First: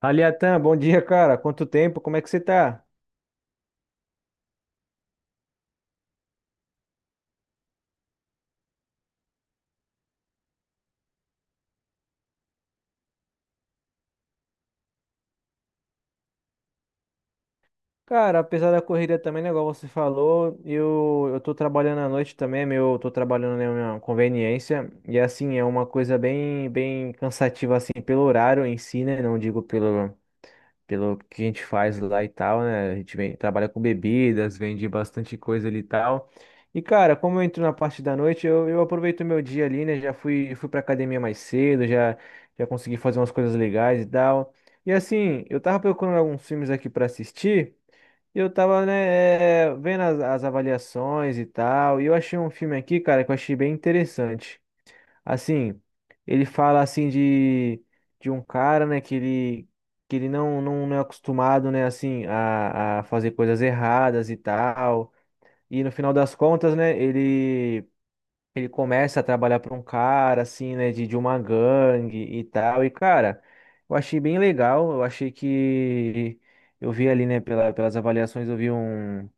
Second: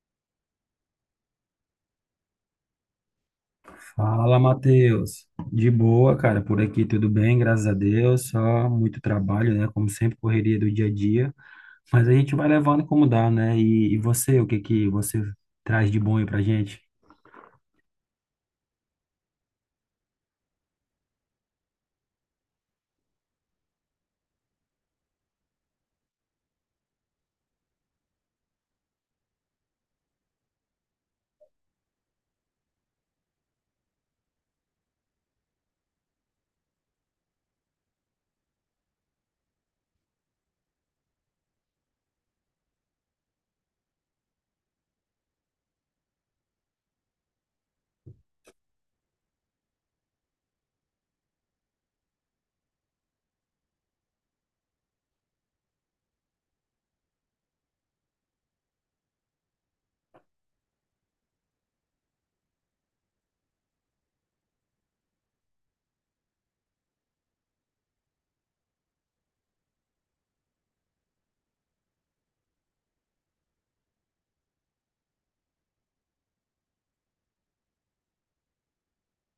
Aliatan, bom dia, cara. Quanto tempo? Como é que você tá? Fala, Matheus. De boa, cara, por aqui tudo bem, graças a Deus. Só muito trabalho, né? Como sempre, correria do dia a dia. Mas a gente vai levando como dá, né? E você, o que que você traz de bom aí pra gente? Cara, apesar da corrida também, né, igual você falou, eu tô trabalhando à noite também, é meu, eu tô trabalhando na minha conveniência, e assim, é uma coisa bem, bem cansativa, assim, pelo horário em si, né, não digo pelo que a gente faz lá e tal, né? A gente trabalha com bebidas, vende bastante coisa ali e tal. E, cara, como eu entro na parte da noite, eu aproveito o meu dia ali, né? Já fui pra academia mais cedo, já consegui fazer umas coisas legais e tal. E assim, eu tava procurando alguns filmes aqui pra assistir, e eu tava, né, vendo as, avaliações e tal, e eu achei um filme aqui, cara, que eu achei bem interessante. Assim, ele fala assim de, um cara, né, que ele não, é acostumado, né, assim, a fazer coisas erradas e tal. E no final das contas, né, ele, começa a trabalhar para um cara, assim, né, de uma gangue e tal. E, cara, eu achei bem legal. Eu achei que eu vi ali, né, pelas avaliações, eu vi um.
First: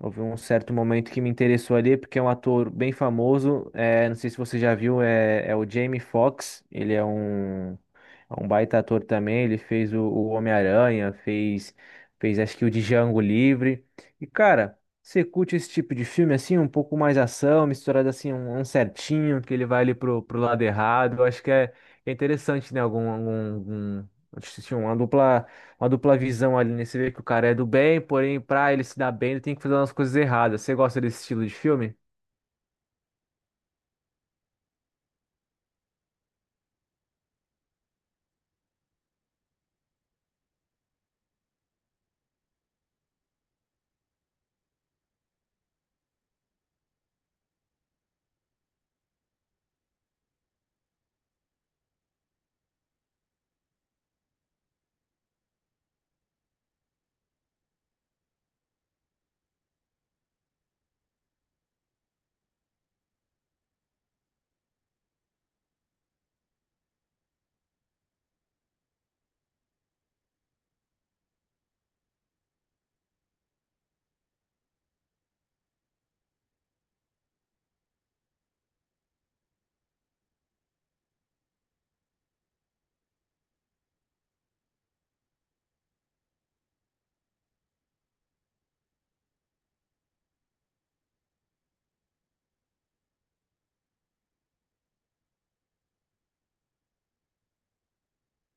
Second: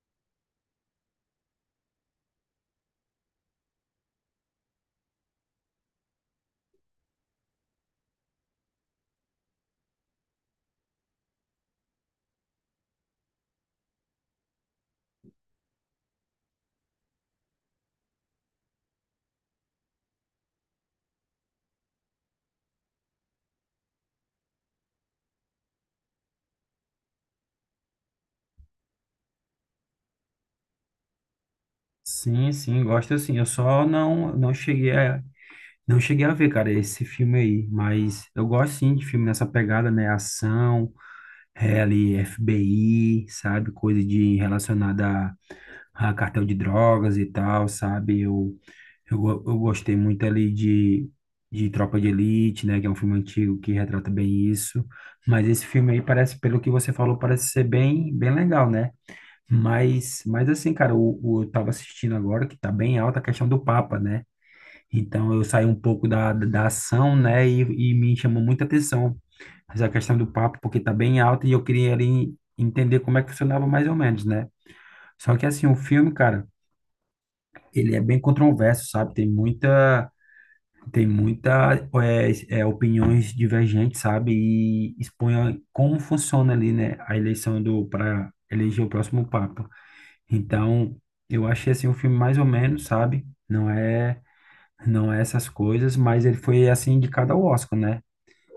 Houve um certo momento que me interessou ali, porque é um ator bem famoso. É, não sei se você já viu, é o Jamie Foxx. Ele é um baita ator também. Ele fez o Homem-Aranha, fez acho que o Django Livre. E cara, você curte esse tipo de filme assim, um pouco mais ação, misturado assim, um certinho, que ele vai ali pro lado errado. Eu acho que é interessante, né? Algum, algum, algum, uma dupla visão ali, né? Você vê que o cara é do bem, porém, pra ele se dar bem, ele tem que fazer umas coisas erradas. Você gosta desse estilo de filme? Sim, sim, gosto sim. Eu só não cheguei a não cheguei a ver, cara, esse filme aí, mas eu gosto sim de filme nessa pegada, né? Ação, ali FBI, sabe? Coisa de relacionada a cartel de drogas e tal, sabe? Eu gostei muito ali de Tropa de Elite, né? Que é um filme antigo que retrata bem isso. Mas esse filme aí parece, pelo que você falou, parece ser bem, bem legal, né? Mas assim, cara, eu tava assistindo agora que tá bem alta a questão do Papa, né? Então eu saí um pouco da ação, né? E e me chamou muita atenção. Mas a questão do Papa, porque tá bem alta e eu queria ali entender como é que funcionava mais ou menos, né? Só que assim, o filme, cara, ele é bem controverso, sabe? Tem muita. Tem muita opiniões divergentes, sabe? E expõe como funciona ali, né, a eleição do para eleger o próximo papa. Então, eu achei assim um filme mais ou menos, sabe? Não é essas coisas, mas ele foi assim indicado ao Oscar, né?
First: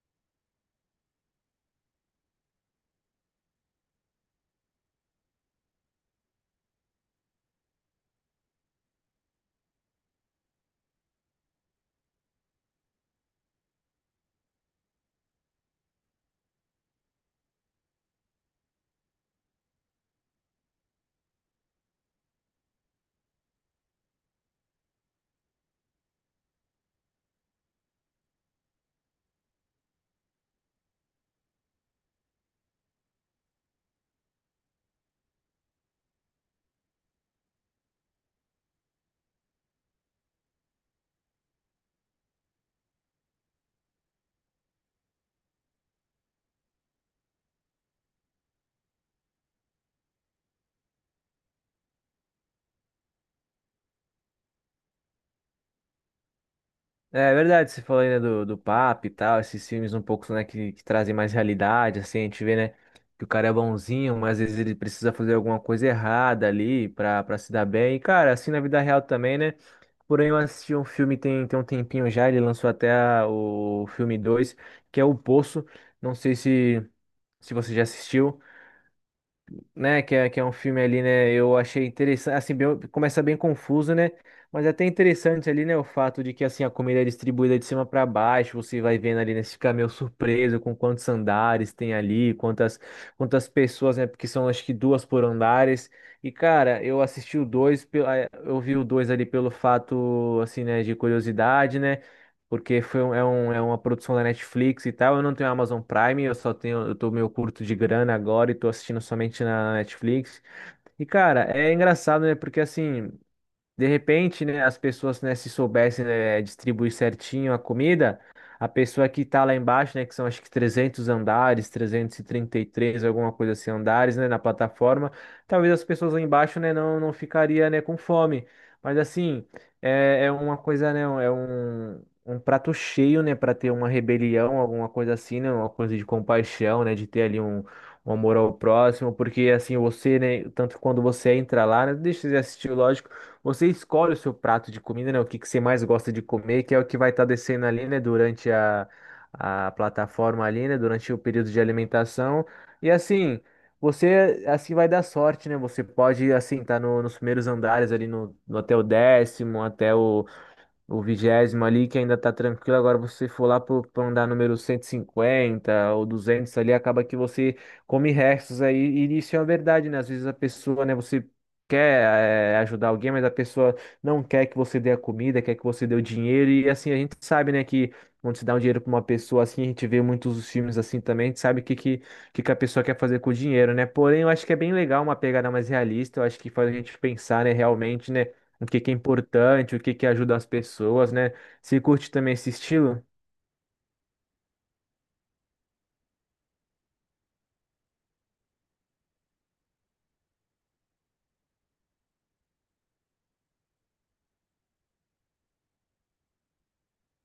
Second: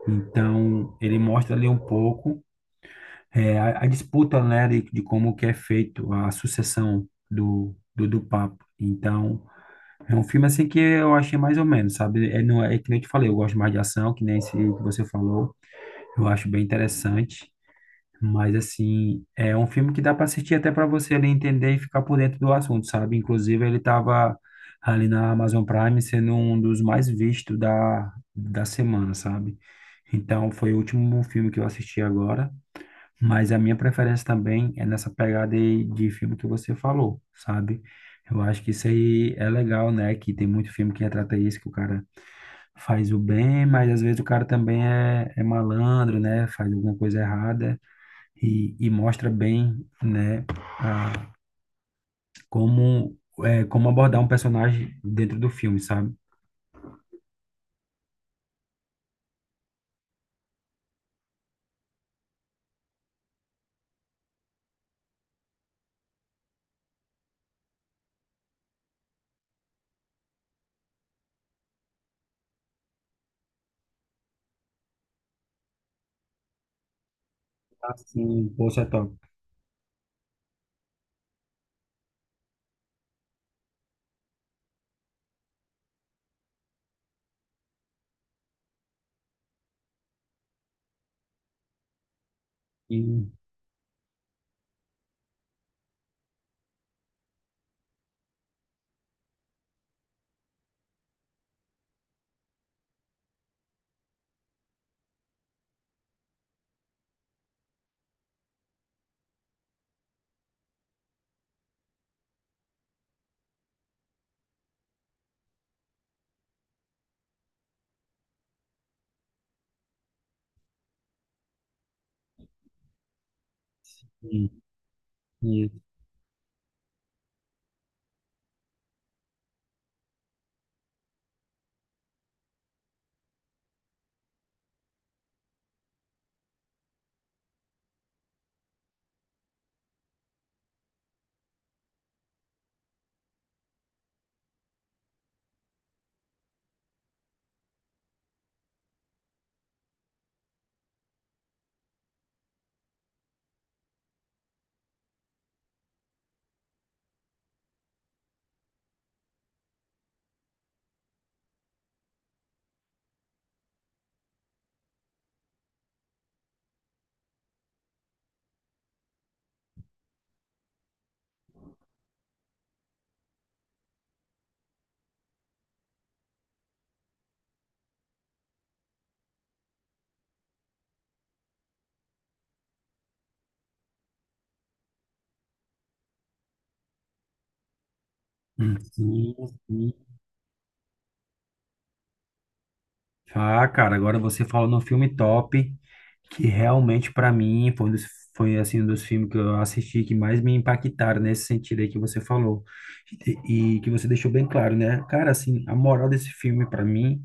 Então, ele mostra ali um pouco a disputa, né, de como que é feito a sucessão do papa. Então, é um filme assim que eu achei mais ou menos, sabe? É é que nem eu te falei, eu gosto mais de ação, que nem esse que você falou. Eu acho bem interessante. Mas, assim, é um filme que dá para assistir até para você ali entender e ficar por dentro do assunto, sabe? Inclusive, ele estava ali na Amazon Prime sendo um dos mais vistos da semana, sabe? Então, foi o último filme que eu assisti agora. Mas a minha preferência também é nessa pegada aí de filme que você falou, sabe? Eu acho que isso aí é legal, né? Que tem muito filme que retrata isso, que o cara faz o bem, mas às vezes o cara também é malandro, né? Faz alguma coisa errada e mostra bem, né? a- como, Como abordar um personagem dentro do filme, sabe? É verdade, você falou aí, né, do Papa e tal, esses filmes um pouco, né, que trazem mais realidade, assim, a gente vê, né, que o cara é bonzinho, mas às vezes ele precisa fazer alguma coisa errada ali pra se dar bem. E, cara, assim na vida real também, né? Porém, eu assisti um filme tem um tempinho já, ele lançou até o filme 2 que é O Poço. Não sei se você já assistiu, Assim, poxa, é top. né? Que é um filme ali, né? Eu achei interessante, assim, começa bem confuso, né? Mas é até interessante ali, né? O fato de que assim a comida é distribuída de cima para baixo, você vai vendo ali, né? Você fica meio surpreso com quantos andares tem ali, quantas Sim, quantas pessoas, né? Porque são acho que duas por andares. E cara, eu assisti o dois, eu vi o dois ali pelo fato, assim, né? De curiosidade, né? Porque foi é uma produção da Netflix e tal. Eu não tenho Amazon Prime, eu só tenho, eu tô meio curto de grana agora e tô assistindo somente na Netflix. E cara, é engraçado, né? Porque assim, de repente, né, as pessoas, né, se soubessem, né, distribuir certinho a comida, a pessoa que tá lá embaixo, né, que são acho que 300 andares, trezentos e trinta e três, alguma coisa assim, andares, né, na sim, plataforma, talvez sim, as pessoas lá embaixo, né, não ficaria, né, com fome. Mas assim, é uma coisa, né, é um prato cheio, né, para ter uma rebelião, alguma coisa assim, né, uma coisa de compaixão, né, de ter ali um amor ao próximo, porque assim, você, né, tanto quando você entra lá, né, deixa de assistir, lógico, você escolhe o seu prato de comida, né? O que que você mais gosta de comer, que é o que vai estar descendo ali, né? Durante a plataforma ali, né? Durante o período de alimentação. E assim, você assim vai dar sorte, né? Você pode, assim, estar tá nos primeiros andares ali no até o 10º, até o 20º ali, que ainda tá tranquilo. Agora você for lá pra andar número 150 ou 200 ali, acaba que você come restos aí. E isso é uma verdade, né? Às vezes a pessoa, né, você quer ajudar alguém, mas a pessoa não quer que você dê a comida, quer que você dê o dinheiro. E assim, a gente sabe, né, que quando se dá um dinheiro pra uma pessoa assim, a gente vê muitos dos filmes assim também, a gente sabe o que que a pessoa quer fazer com o dinheiro, né? Porém, eu acho que é bem legal uma pegada mais realista, eu acho que faz a gente pensar, né, realmente, né? O que que é sim, importante, o sim. que que ajuda as pessoas, né? Você curte também esse estilo? Ah, cara, agora você falou num filme top, que realmente pra mim foi, um dos, foi assim, um dos filmes que eu assisti que mais me impactaram nesse sentido aí que você falou. E que você deixou bem claro, né? Cara, assim, a moral desse filme pra mim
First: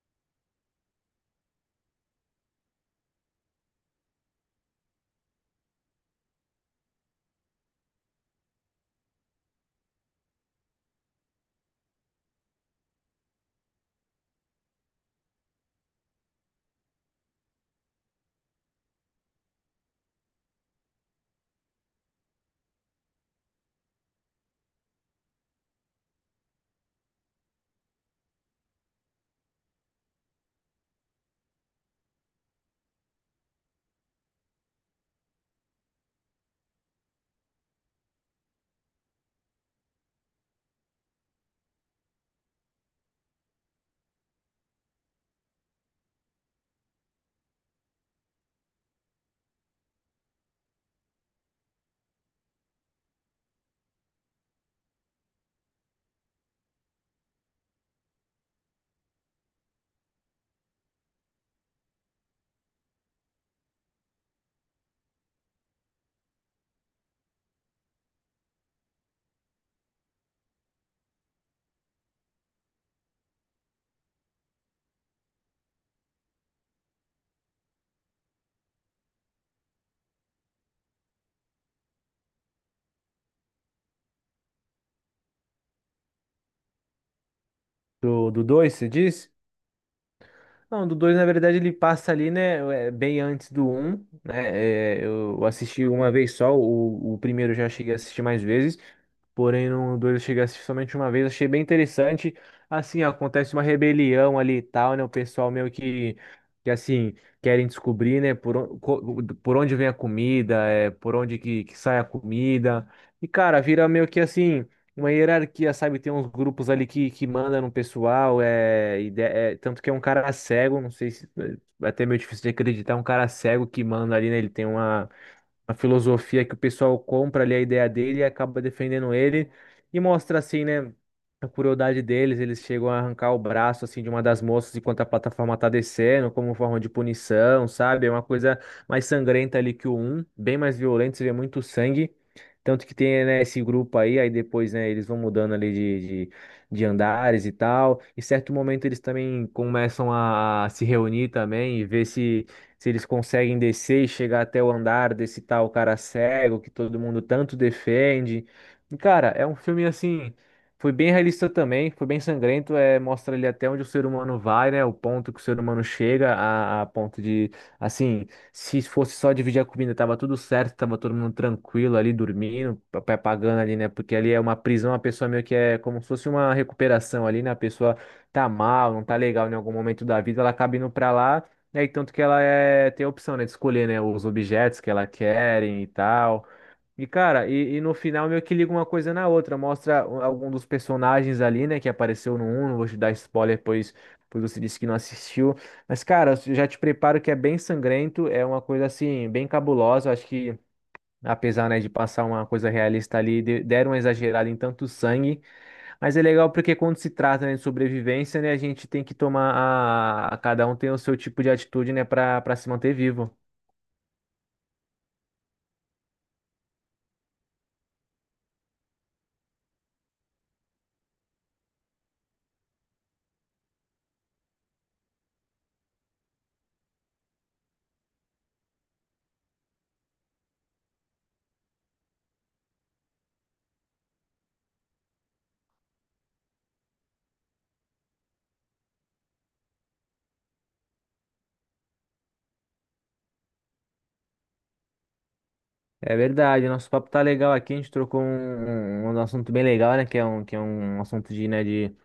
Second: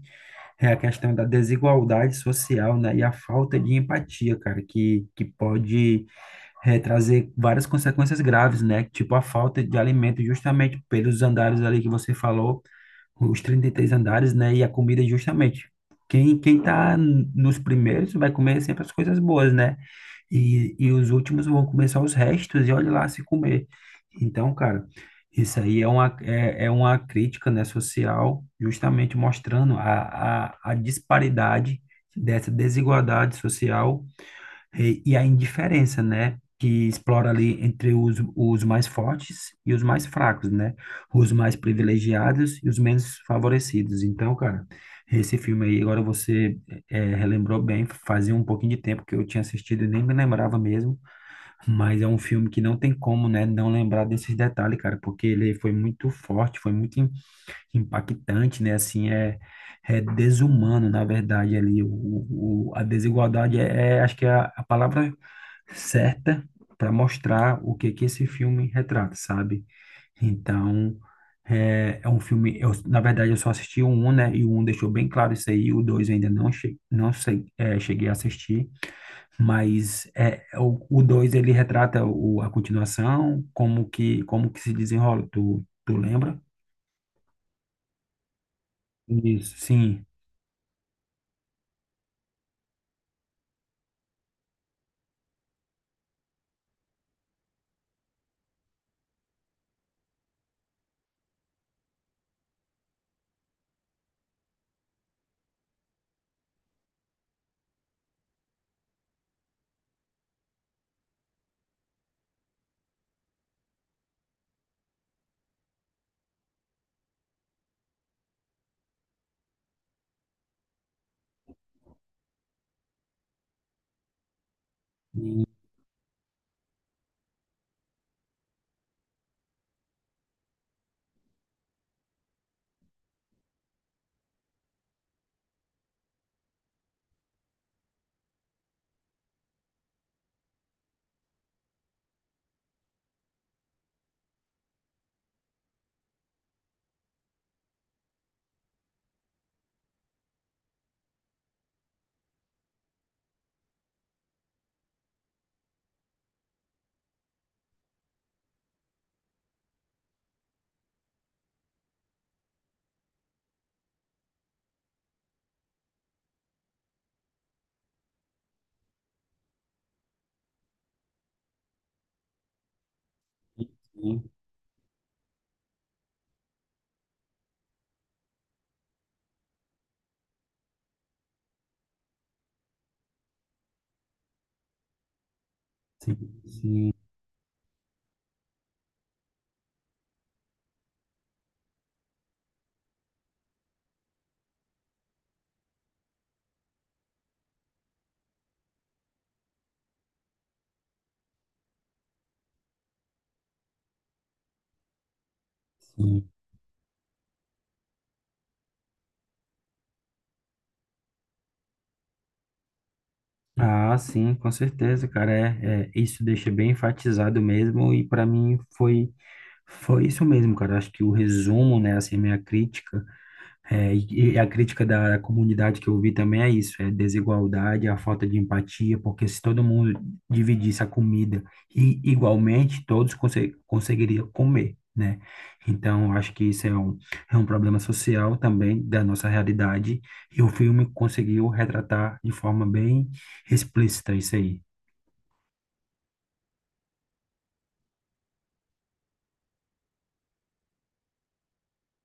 é a questão da desigualdade social, né? E a falta de empatia, cara, que pode trazer várias consequências graves, né? Tipo a falta de alimento justamente pelos andares ali que você falou os 33 andares, né? E a comida, justamente. Quem tá nos primeiros vai comer sempre as coisas boas, né? E os últimos vão comer só os restos e olha lá se comer. Então, cara, isso aí é é uma crítica, né, social, justamente mostrando a disparidade dessa desigualdade social e a indiferença, né? Que explora ali entre os mais fortes e os mais fracos, né? Os mais privilegiados e os menos favorecidos. Então, cara, esse filme aí, agora você relembrou bem, fazia um pouquinho de tempo que eu tinha assistido e nem me lembrava mesmo, mas é um filme que não tem como, né, não lembrar desses detalhes, cara, porque ele foi muito forte, impactante, né? Assim, é desumano, na verdade, ali. A desigualdade acho que é a palavra certa para mostrar o que que esse filme retrata, sabe? Então, é um filme. Eu, na verdade, eu só assisti o um, né? E o um deixou bem claro isso aí. O dois eu ainda não, che não sei, cheguei a assistir, mas é, o dois ele retrata o, a continuação, como que se desenrola. Tu lembra? Do dois, você diz? Isso, sim. Não, do 2 na verdade, ele passa ali, né, bem antes do um, né? É, eu assisti uma vez só, o primeiro eu já cheguei a assistir mais vezes. Porém, no 2 eu cheguei a assistir somente uma vez, achei bem interessante. Assim, acontece uma rebelião ali e tal, né? O pessoal meio que assim, querem descobrir, né? Por onde vem a comida, por onde que sai a comida. E, cara, vira meio que assim, uma hierarquia, sabe? Tem uns grupos ali que mandam no pessoal, e tanto que é um cara cego, não sei se, é até meio difícil de acreditar, é um cara cego que manda ali, né? Ele tem uma Sim, uma filosofia que o pessoal compra ali a ideia dele e acaba defendendo ele e mostra assim, né, a crueldade deles, eles chegam a arrancar o braço assim de uma das moças enquanto a plataforma tá descendo, como forma de punição, sabe? É uma coisa mais sangrenta ali que o um, bem mais violento, você vê muito sangue. Tanto que tem, né, esse grupo aí, aí depois, né, eles vão mudando ali de, de andares e tal. Em certo momento eles também começam a se reunir também e ver se eles conseguem descer e chegar até o andar desse tal cara cego que todo mundo tanto defende. E, cara, é um filme assim, foi bem realista também, foi bem sangrento, é, mostra ali até onde o ser humano vai, né, o ponto que o ser humano chega a, ponto de, assim, se fosse só dividir a comida, tava tudo certo, tava todo mundo tranquilo ali, dormindo, papai pagando ali, né? Porque sim, ali é uma prisão, a pessoa meio que é como se fosse uma recuperação ali, né? A pessoa tá mal, não tá legal em algum momento da vida, ela acaba indo pra lá, né? E tanto que ela tem a opção, né, de escolher, né, os objetos que ela querem e tal. sim, E, cara, e no final meio que liga uma coisa na outra. Mostra um, algum dos personagens ali, né, que apareceu no um. Não vou te dar spoiler, pois você disse que não assistiu. Mas, cara, eu já te preparo que é bem sangrento. É uma coisa, assim, bem cabulosa. Eu acho que, apesar, né, de passar uma coisa realista ali, deram uma exagerada em tanto sangue. Mas é sim. legal porque quando se trata, né, de sobrevivência, né, a gente tem que tomar cada um tem o seu tipo de atitude, né, pra se manter vivo. Ah, sim, com certeza, cara. Isso deixa bem enfatizado mesmo, e para mim foi, foi isso mesmo, cara. Acho que o resumo, né, assim, a minha crítica. E a crítica da comunidade que eu vi também é isso, é desigualdade, a falta de empatia, porque se todo mundo dividisse a comida e igualmente, conseguiriam comer, né? Então, eu acho que isso é um problema social também da nossa realidade, e o filme conseguiu retratar de forma bem explícita isso aí. É verdade, nosso papo tá legal aqui, a gente trocou um assunto bem legal, né? Que é um assunto de, né, de,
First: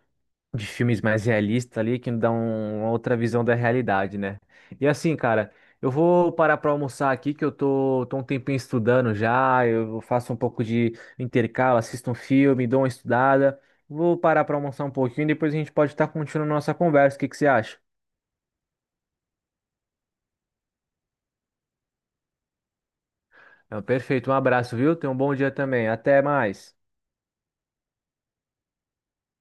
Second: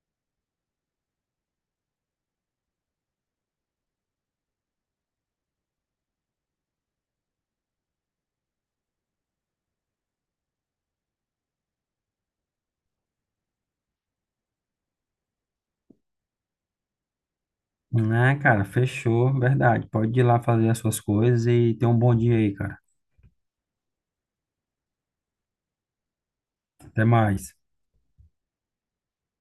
de filmes mais realistas ali, que dá uma outra visão da realidade, né? E assim, cara, eu vou parar pra almoçar aqui, que eu tô um tempinho estudando já, eu faço um pouco de intercalo, assisto um filme, dou uma estudada. Vou parar pra almoçar um pouquinho e depois a gente pode estar continuando nossa conversa. O que que você acha? Ah, cara, fechou, verdade. Pode ir lá fazer as suas coisas e ter um bom dia aí, cara. Não, perfeito, um abraço, viu? Tenha um bom dia também. Até mais. Até mais.